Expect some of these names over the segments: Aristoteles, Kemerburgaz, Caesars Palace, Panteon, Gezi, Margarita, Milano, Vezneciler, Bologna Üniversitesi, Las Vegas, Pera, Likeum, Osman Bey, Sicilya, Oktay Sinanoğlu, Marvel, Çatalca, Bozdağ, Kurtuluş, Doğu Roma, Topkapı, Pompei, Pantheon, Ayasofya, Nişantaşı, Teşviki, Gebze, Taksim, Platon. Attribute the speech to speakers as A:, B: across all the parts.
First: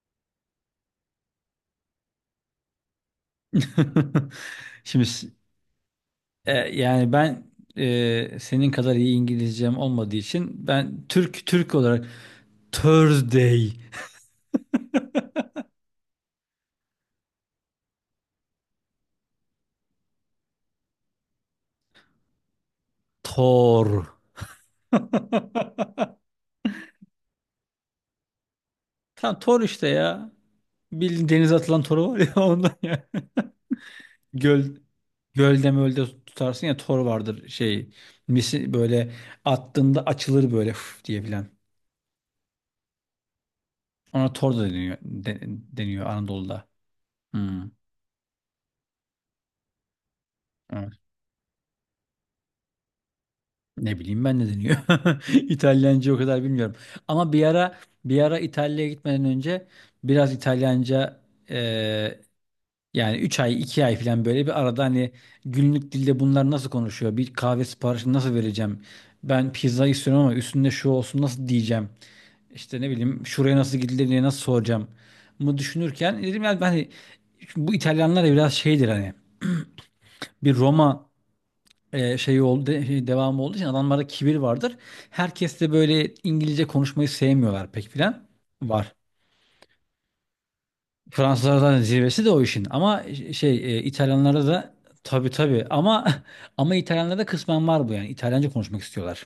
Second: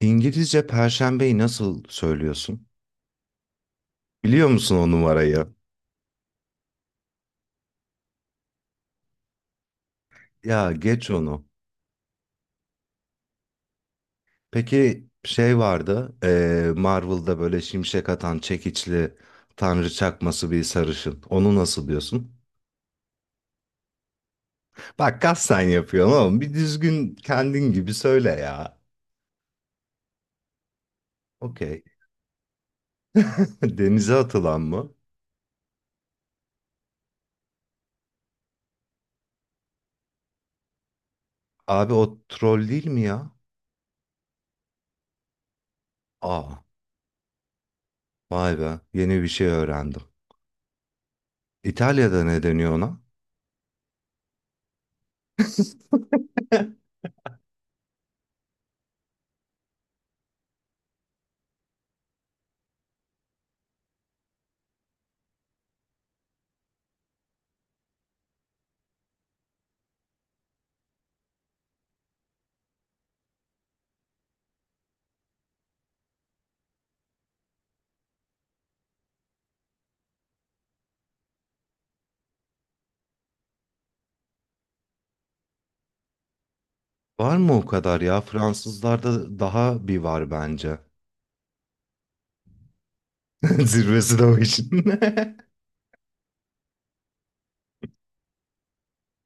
A: İngilizce perşembeyi nasıl söylüyorsun? Biliyor musun o
B: Şimdi,
A: numarayı?
B: yani ben, senin kadar iyi İngilizcem olmadığı için
A: Ya
B: ben
A: geç onu.
B: Türk Türk olarak Thursday.
A: Peki şey vardı, Marvel'da böyle şimşek atan çekiçli tanrı çakması bir sarışın. Onu nasıl diyorsun?
B: Thor.
A: Bak kasten yapıyorsun oğlum. Bir düzgün kendin gibi söyle ya.
B: Tam Thor işte ya. Bildiğin denize
A: Okey.
B: atılan toru var ya, ondan ya.
A: Denize atılan
B: Göl
A: mı?
B: Gölde mölde tutarsın ya, tor vardır şey. Misi böyle attığında açılır böyle, "Üf" diye diyebilen.
A: Abi o troll değil mi ya?
B: Ona tor da deniyor, deniyor
A: Aa,
B: Anadolu'da. Hmm.
A: vay be. Yeni bir şey öğrendim.
B: Evet.
A: İtalya'da ne deniyor ona?
B: Ne bileyim ben ne deniyor. İtalyanca o kadar bilmiyorum. Ama bir ara İtalya'ya gitmeden önce biraz İtalyanca, e, yani 3 ay 2 ay falan böyle bir arada hani günlük dilde bunlar nasıl konuşuyor? Bir kahve siparişini nasıl vereceğim? Ben pizza istiyorum ama üstünde şu olsun nasıl diyeceğim? İşte ne bileyim şuraya nasıl gidilir diye nasıl soracağım mı düşünürken dedim ya ben hani bu İtalyanlar da biraz şeydir hani, bir Roma, şey oldu, şey devamı olduğu için adamlarda kibir vardır. Herkes de böyle İngilizce konuşmayı
A: Var mı o
B: sevmiyorlar pek
A: kadar ya?
B: filan. Var.
A: Fransızlarda daha bir var bence.
B: Fransızlar zaten zirvesi de o işin. Ama şey,
A: Zirvesi de o
B: İtalyanlarda
A: işin.
B: da tabii tabii, ama ama İtalyanlarda kısmen var bu yani. İtalyanca konuşmak istiyorlar.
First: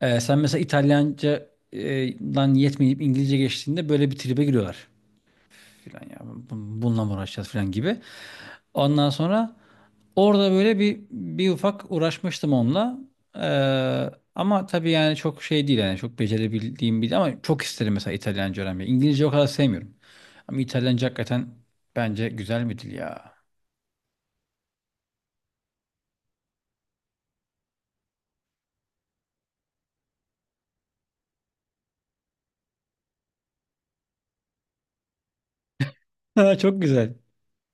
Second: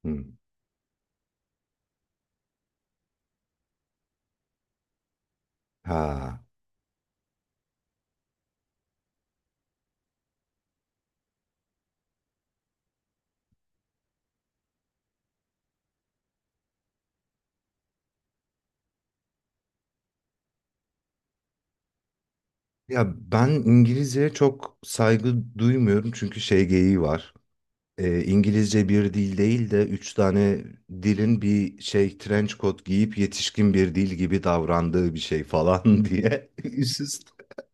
A: Hmm.
B: Sen mesela İtalyanca, dan yetmeyip İngilizce geçtiğinde böyle bir tribe giriyorlar filan ya.
A: Ha.
B: Bununla mı uğraşacağız filan gibi. Ondan sonra orada böyle bir ufak uğraşmıştım onunla. Ama tabii yani çok şey değil yani çok becerebildiğim bir, ama çok isterim mesela İtalyanca öğrenmeyi. İngilizce o kadar sevmiyorum. Ama İtalyanca hakikaten bence güzel bir dil
A: Ya
B: ya.
A: ben İngilizceye çok saygı duymuyorum çünkü şey geyiği var. İngilizce bir dil değil de üç tane dilin bir şey trench coat giyip yetişkin bir dil gibi davrandığı bir şey falan diye.
B: Çok
A: Üst
B: güzel.
A: üste.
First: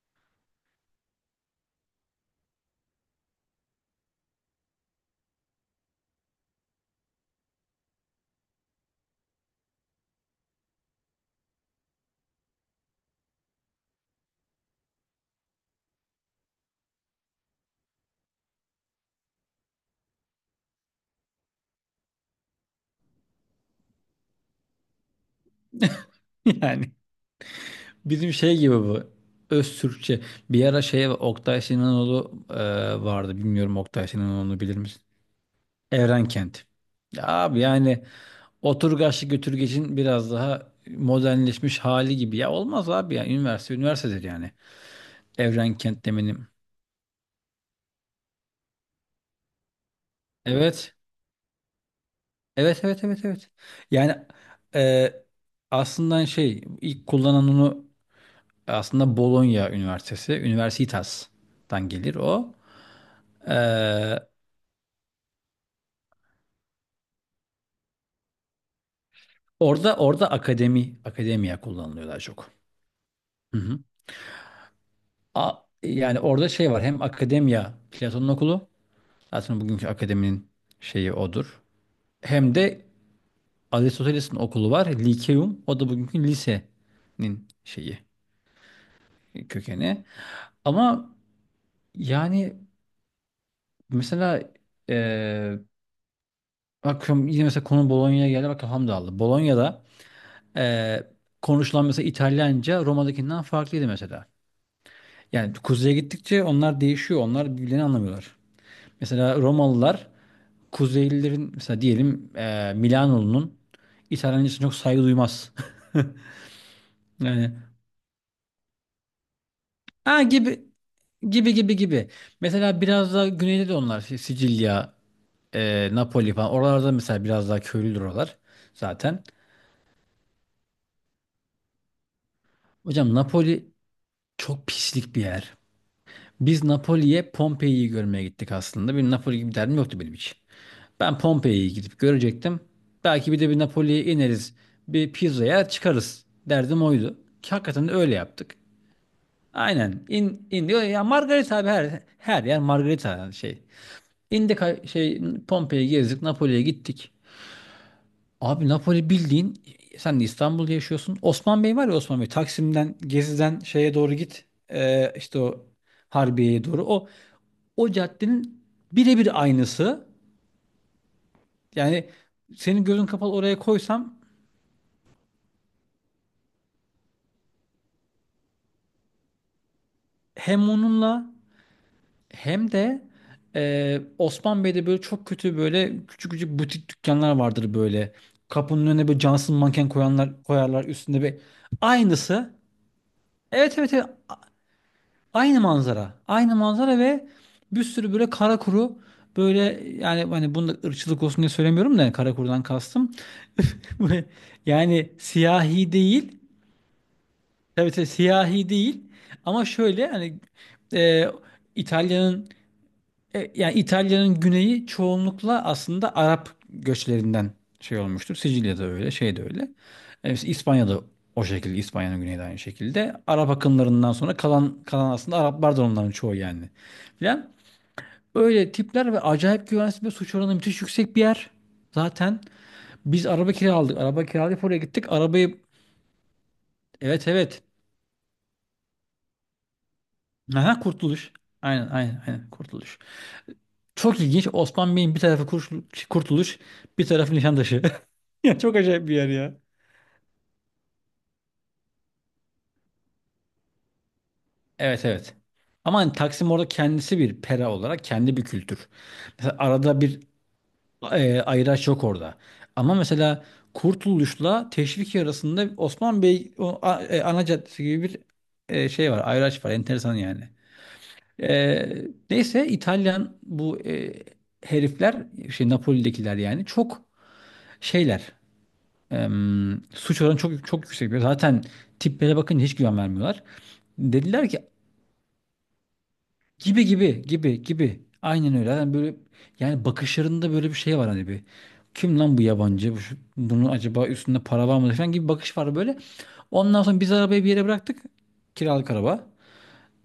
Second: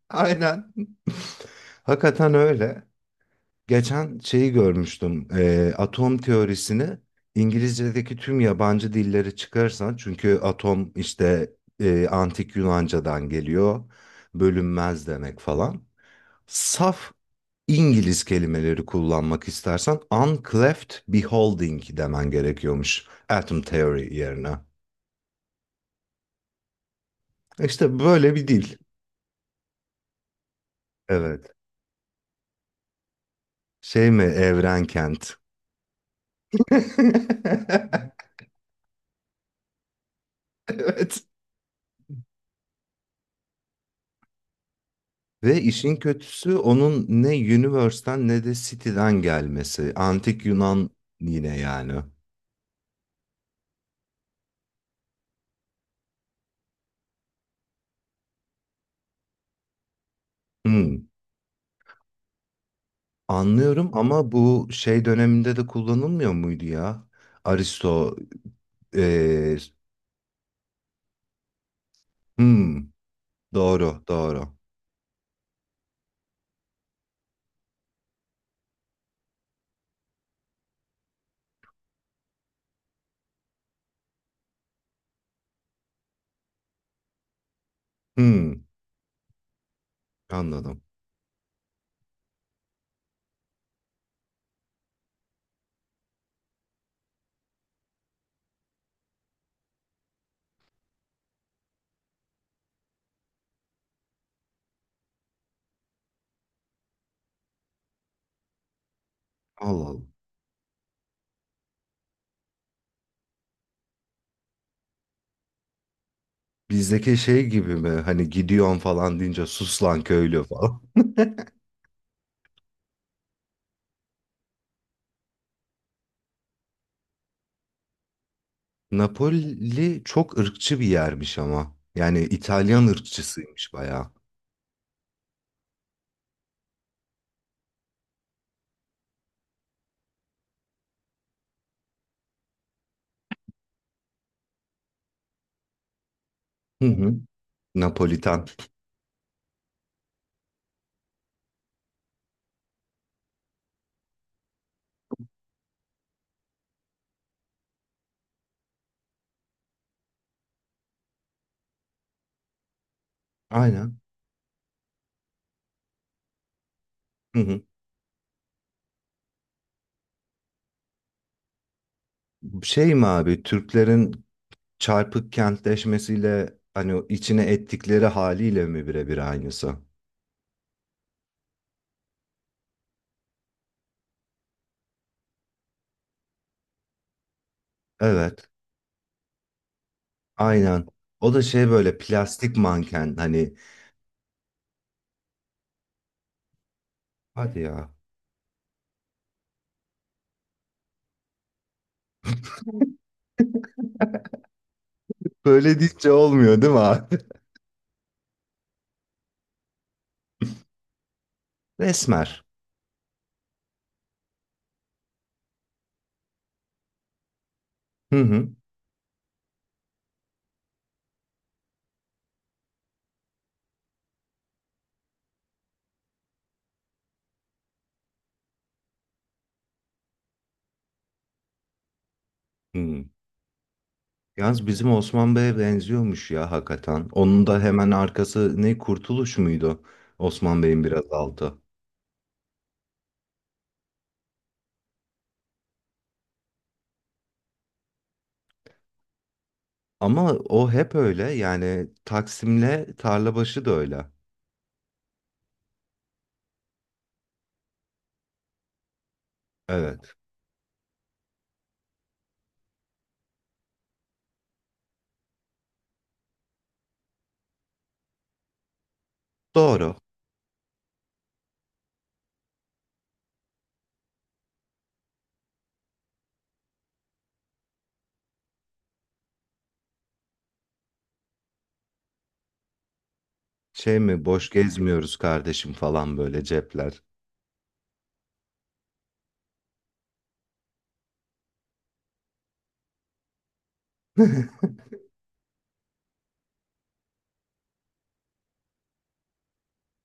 A: Aynen. Hakikaten öyle. Geçen şeyi görmüştüm. Atom teorisini İngilizce'deki tüm yabancı dilleri çıkarsan çünkü atom işte antik Yunanca'dan geliyor. Bölünmez demek falan. Saf İngiliz kelimeleri kullanmak istersen uncleft beholding demen gerekiyormuş atom theory yerine.
B: Yani
A: İşte
B: bizim
A: böyle bir
B: şey gibi
A: dil.
B: bu. Öz Türkçe. Bir ara şey
A: Evet.
B: Oktay Sinanoğlu, vardı. Bilmiyorum, Oktay
A: Şey mi
B: Sinanoğlu'nu bilir misin?
A: Evrenkent?
B: Evrenkent. Ya abi yani Oturgaçlı götürgecin biraz daha
A: Evet.
B: modernleşmiş hali gibi. Ya olmaz abi ya. Üniversite üniversitedir yani.
A: Ve
B: Evren
A: işin
B: kentlemenim.
A: kötüsü onun ne Universe'ten ne de City'den gelmesi. Antik Yunan
B: Evet.
A: yine yani.
B: Evet evet evet evet. Yani, e, aslında şey ilk kullanan onu, aslında Bologna Üniversitesi.
A: Hmm,
B: Universitas'tan gelir o.
A: anlıyorum
B: E,
A: ama bu şey döneminde de kullanılmıyor muydu ya? Aristo, eee,
B: orada akademi akademiya kullanılıyor daha çok.
A: hmm,
B: Hı hı.
A: doğru, doğru.
B: Yani orada şey var, hem akademiya Platon'un okulu, zaten bugünkü akademinin şeyi odur. Hem de Aristoteles'in okulu var. Likeum. O da bugünkü lisenin şeyi,
A: Hmm,
B: kökeni.
A: anladım.
B: Ama yani mesela eee bakıyorum yine mesela konu Bolonya'ya geldi. Bakın Hamdallı. Bolonya'da eee, konuşulan mesela İtalyanca Roma'dakinden farklıydı mesela. Yani kuzeye gittikçe onlar değişiyor. Onlar birbirlerini anlamıyorlar. Mesela
A: Allah Allah.
B: Romalılar Kuzeylilerin, mesela diyelim Milanoğlu'nun İtalyancasına çok saygı duymaz.
A: Bizdeki şey
B: Yani,
A: gibi mi? Hani gidiyorsun falan deyince sus lan
B: ha,
A: köylü
B: gibi
A: falan.
B: gibi gibi gibi. Mesela biraz daha güneyde de onlar, Sicilya, Napoli falan. Oralarda mesela biraz daha köylüdür oralar zaten.
A: Napoli çok ırkçı bir yermiş ama. Yani İtalyan
B: Hocam Napoli
A: ırkçısıymış bayağı.
B: çok pislik bir yer. Biz Napoli'ye Pompei'yi görmeye gittik aslında. Benim Napoli gibi derdim yoktu benim hiç. Ben Pompei'yi gidip görecektim. Belki bir de bir Napoli'ye ineriz. Bir pizza yer çıkarız. Derdim
A: Hı hı.
B: oydu. Ki hakikaten de öyle
A: Napolitan.
B: yaptık. Aynen. İn, in diyor ya, Margarita abi, her yer Margarita yani şey. İndik, şey, Pompei'yi gezdik, Napoli'ye gittik. Abi Napoli, bildiğin sen de İstanbul'da yaşıyorsun. Osman Bey var ya, Osman Bey, Taksim'den, Gezi'den şeye
A: Aynen.
B: doğru git. İşte o Harbiye'ye doğru. O
A: Hı hı.
B: o caddenin birebir aynısı. Yani senin
A: Şey mi
B: gözün kapalı
A: abi
B: oraya koysam,
A: Türklerin çarpık kentleşmesiyle hani o içine ettikleri haliyle mi birebir aynısı?
B: hem onunla hem de, Osman Bey'de böyle çok kötü böyle küçük küçük butik dükkanlar vardır böyle.
A: Evet.
B: Kapının önüne böyle cansız manken koyanlar koyarlar,
A: Aynen.
B: üstünde
A: O
B: bir,
A: da şey böyle
B: aynısı.
A: plastik manken hani
B: Evet evet evet. Aynı manzara. Aynı manzara ve
A: hadi
B: bir
A: ya.
B: sürü böyle kara kuru böyle, yani hani bunda da ırkçılık olsun diye söylemiyorum da, yani kara kurudan kastım. Böyle, yani
A: Böyle
B: siyahi
A: deyince
B: değil.
A: olmuyor değil mi abi?
B: Tabii tabii siyahi değil. Ama şöyle hani, e,
A: Resmer.
B: İtalya'nın, yani İtalya'nın güneyi çoğunlukla aslında Arap göçlerinden şey
A: Hı
B: olmuştur.
A: hı.
B: Sicilya'da öyle, şey de öyle. Mesela İspanya'da o şekilde, İspanya'nın güneyi de aynı şekilde. Arap akınlarından sonra kalan aslında, Araplar da onların çoğu yani. Filan. Öyle tipler, ve acayip güvensiz ve suç oranı müthiş yüksek bir yer. Zaten
A: Hı.
B: biz araba kiraladık. Araba kiralayıp
A: Yalnız
B: oraya
A: bizim
B: gittik.
A: Osman
B: Arabayı.
A: Bey'e benziyormuş ya hakikaten.
B: Evet
A: Onun da
B: evet.
A: hemen arkası ne Kurtuluş muydu? Osman
B: Aha,
A: Bey'in biraz
B: kurtuluş.
A: altı.
B: Aynen aynen aynen kurtuluş. Çok ilginç. Osman Bey'in bir tarafı kurtuluş, bir tarafı Nişantaşı. Ya çok acayip bir yer ya.
A: Ama o hep öyle yani Taksim'le Tarlabaşı da öyle.
B: Evet evet. Ama hani Taksim orada kendisi bir pera olarak kendi bir kültür. Mesela arada
A: Evet.
B: bir, ayıraç yok orada. Ama mesela Kurtuluş'la Teşviki arasında Osman Bey, ana caddesi gibi bir, şey var. Ayıraç var.
A: Doğru.
B: Enteresan yani. E, Neyse, İtalyan bu, herifler şey, Napoli'dekiler yani çok şeyler. Suç oranı çok çok yüksek. Zaten tiplere bakınca hiç güven vermiyorlar.
A: Şey mi
B: Dediler
A: boş
B: ki,
A: gezmiyoruz kardeşim falan böyle
B: gibi
A: cepler.
B: gibi gibi gibi. Aynen öyle. Yani böyle, yani bakışlarında böyle bir şey var hani, bir. Kim lan bu yabancı? Bunun acaba üstünde para var mı falan gibi bir bakış var böyle. Ondan sonra biz arabayı bir yere bıraktık. Kiralık araba.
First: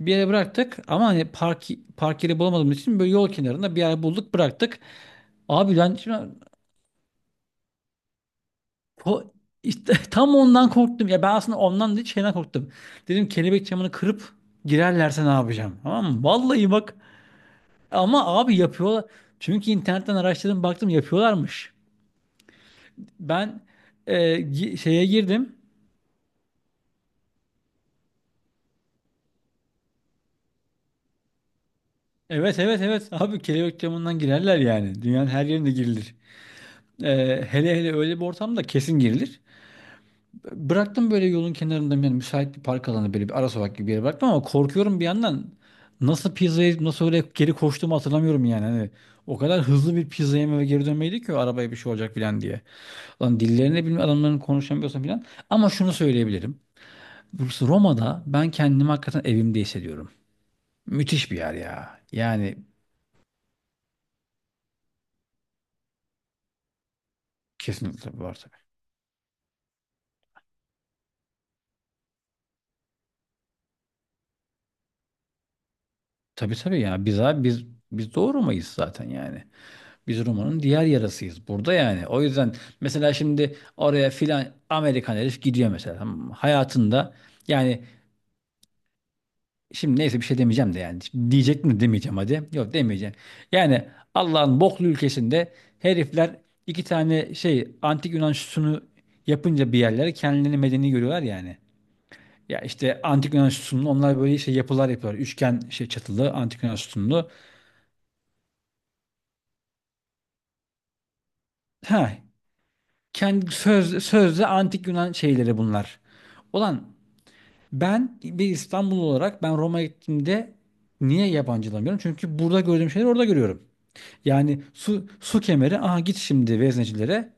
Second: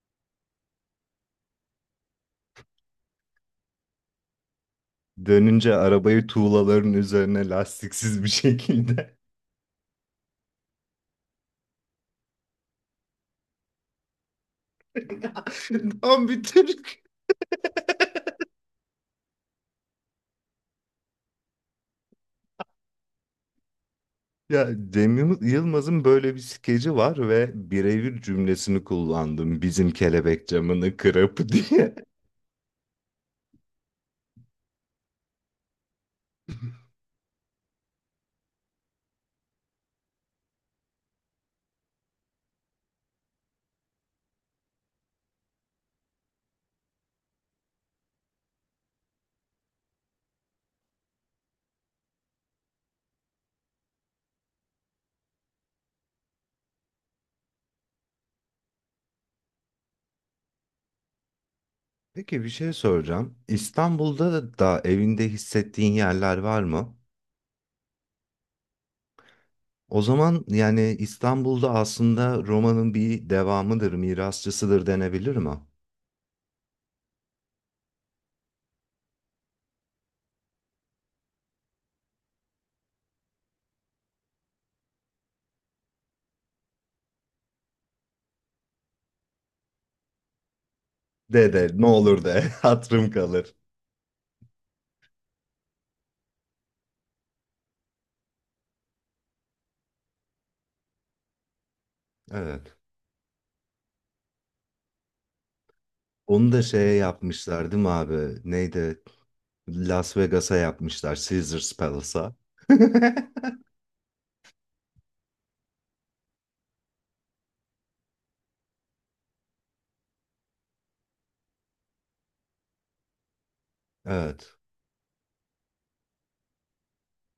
B: Bir yere bıraktık ama hani park yeri bulamadığımız için böyle yol kenarında bir yer bulduk, bıraktık.
A: Dönünce
B: Abi ben şimdi,
A: arabayı tuğlaların üzerine lastiksiz bir şekilde.
B: ko- işte, tam ondan korktum. Ya ben aslında ondan değil, şeyden korktum. Dedim, kelebek camını kırıp girerlerse ne yapacağım? Tamam mı?
A: Tam bir
B: Vallahi bak.
A: Türk.
B: Ama abi yapıyorlar. Çünkü internetten araştırdım, baktım, yapıyorlarmış. Ben,
A: Ya
B: şeye girdim.
A: Yılmaz'ın böyle bir skeci var ve birebir cümlesini kullandım. Bizim kelebek camını kırıp diye.
B: Evet evet evet, abi kelebek camından girerler yani. Dünyanın her yerinde girilir. Hele hele öyle bir ortamda kesin girilir. Bıraktım böyle yolun kenarında, yani müsait bir park alanı, böyle bir ara sokak gibi bir yere bıraktım ama korkuyorum bir yandan. Nasıl pizza yiyip nasıl öyle geri koştuğumu hatırlamıyorum yani. Hani o kadar hızlı bir pizza yeme ve geri dönmeydi ki, o arabaya bir şey olacak filan diye. Lan dillerini bilmiyorum adamların, konuşamıyorsam filan. Ama şunu söyleyebilirim. Burası, Roma'da ben kendimi hakikaten evimde hissediyorum. Müthiş bir yer ya.
A: Peki bir
B: Yani
A: şey soracağım. İstanbul'da da evinde hissettiğin yerler var mı?
B: kesinlikle var tabii.
A: O zaman yani İstanbul'da aslında romanın bir devamıdır, mirasçısıdır denebilir mi?
B: Tabii tabii ya. Biz abi biz Doğu Roma'yız zaten yani. Biz Roma'nın diğer yarasıyız burada yani. O yüzden mesela şimdi oraya filan Amerikan herif gidiyor mesela. Tamam mı? Hayatında, yani şimdi neyse bir şey demeyeceğim de yani. Şimdi,
A: De
B: diyecek
A: de
B: mi
A: ne
B: demeyeceğim,
A: olur de
B: hadi. Yok,
A: hatırım
B: demeyeceğim.
A: kalır.
B: Yani Allah'ın boklu ülkesinde herifler iki tane şey antik Yunan sütunu yapınca bir yerlere kendilerini medeni görüyorlar yani. Ya
A: Evet.
B: işte antik Yunan sütunlu onlar böyle şey yapılar yapıyorlar. Üçgen şey çatılı,
A: Onu da
B: antik Yunan
A: şeye
B: sütunlu.
A: yapmışlar değil mi abi? Neydi? Las Vegas'a yapmışlar. Caesars
B: Ha,
A: Palace'a.
B: kendi, sözde antik Yunan şeyleri bunlar. Ulan ben bir İstanbul olarak ben Roma'ya gittiğimde niye yabancılamıyorum? Çünkü burada gördüğüm şeyleri orada görüyorum.
A: Evet.
B: Yani su kemeri, aha git şimdi veznecilere.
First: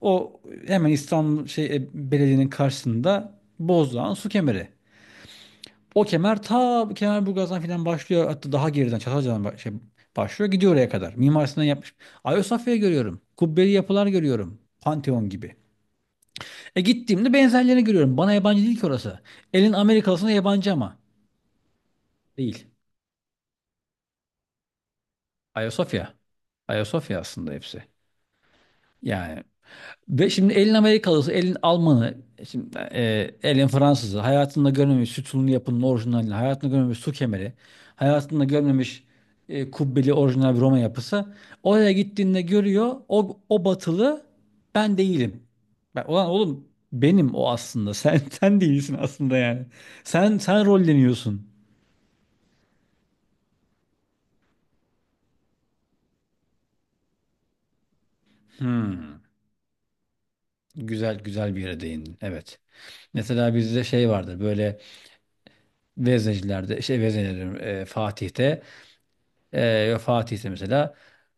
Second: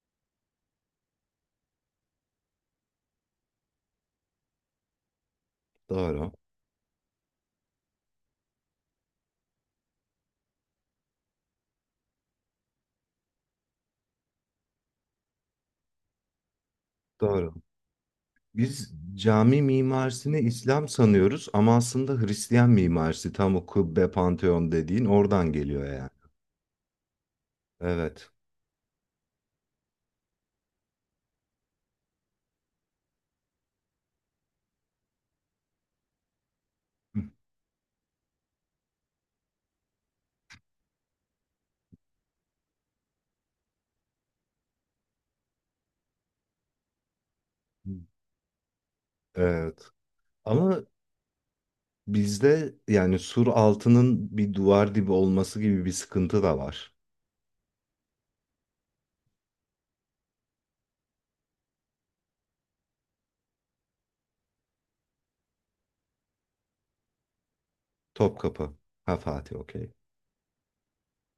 B: O hemen İstanbul şey, belediyenin karşısında Bozdağ'ın su kemeri. O
A: Doğru.
B: kemer ta Kemerburgaz'dan filan başlıyor. Hatta daha geriden Çatalca'dan, şey başlıyor. Gidiyor oraya kadar. Mimar Sinan yapmış. Ayasofya'yı görüyorum. Kubbeli yapılar görüyorum. Pantheon gibi. E gittiğimde
A: Doğru.
B: benzerlerini görüyorum. Bana yabancı değil ki
A: Biz
B: orası.
A: cami
B: Elin Amerikalısına
A: mimarisini
B: yabancı
A: İslam
B: ama.
A: sanıyoruz ama aslında
B: Değil.
A: Hristiyan mimarisi tam o kubbe panteon dediğin oradan geliyor yani.
B: Ayasofya. Ayasofya aslında, hepsi.
A: Evet.
B: Yani, ve şimdi elin Amerikalısı, elin Almanı, şimdi, elin Fransızı, hayatında görmemiş sütunlu yapının orijinalini, hayatında görmemiş su kemeri, hayatında görmemiş, kubbeli orijinal bir Roma yapısı. Oraya gittiğinde görüyor, o batılı ben değilim. Ben, ulan oğlum benim o
A: Hı.
B: aslında, sen, sen değilsin aslında yani.
A: Evet.
B: Sen
A: Ama
B: rolleniyorsun.
A: bizde yani sur altının bir duvar dibi olması gibi bir sıkıntı da var.
B: Hmm. Güzel güzel bir yere değindin. Evet. Mesela bizde şey vardır böyle, Veznecilerde, şey Veznecilerim, Fatih'te.
A: Topkapı. Ha Fatih okey.
B: Fatih ise mesela,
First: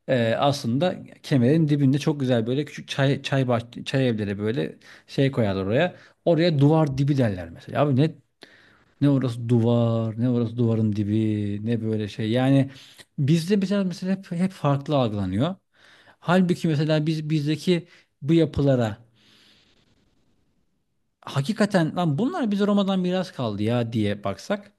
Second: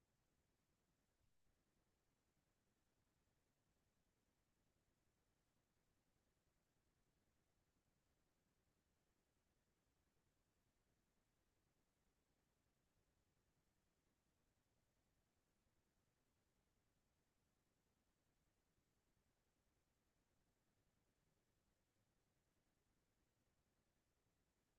B: aslında kemerin dibinde çok güzel böyle küçük çay evleri böyle şey koyarlar oraya. Oraya duvar dibi derler mesela. Abi ne orası duvar, ne orası duvarın dibi, ne böyle şey. Yani bizde mesela hep farklı algılanıyor. Halbuki mesela bizdeki bu yapılara, hakikaten lan bunlar bize Roma'dan miras kaldı ya diye baksak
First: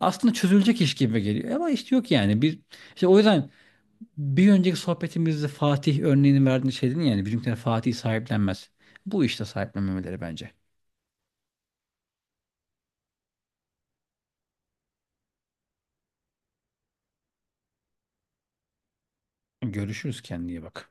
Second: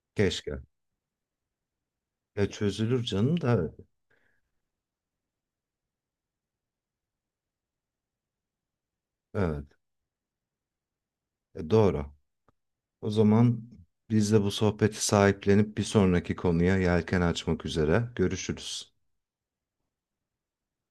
B: aslında
A: Keşke.
B: çözülecek iş gibi geliyor. Ama işte yok yani.
A: Ya çözülür
B: İşte o
A: canım
B: yüzden,
A: da
B: bir önceki sohbetimizde Fatih örneğini verdiğin şey dedin yani bizimkiler Fatih sahiplenmez. Bu işte
A: evet.
B: sahiplenmemeleri bence.
A: E, doğru. O zaman biz de bu sohbeti sahiplenip bir sonraki konuya yelken açmak üzere görüşürüz.
B: Görüşürüz, kendine iyi bak.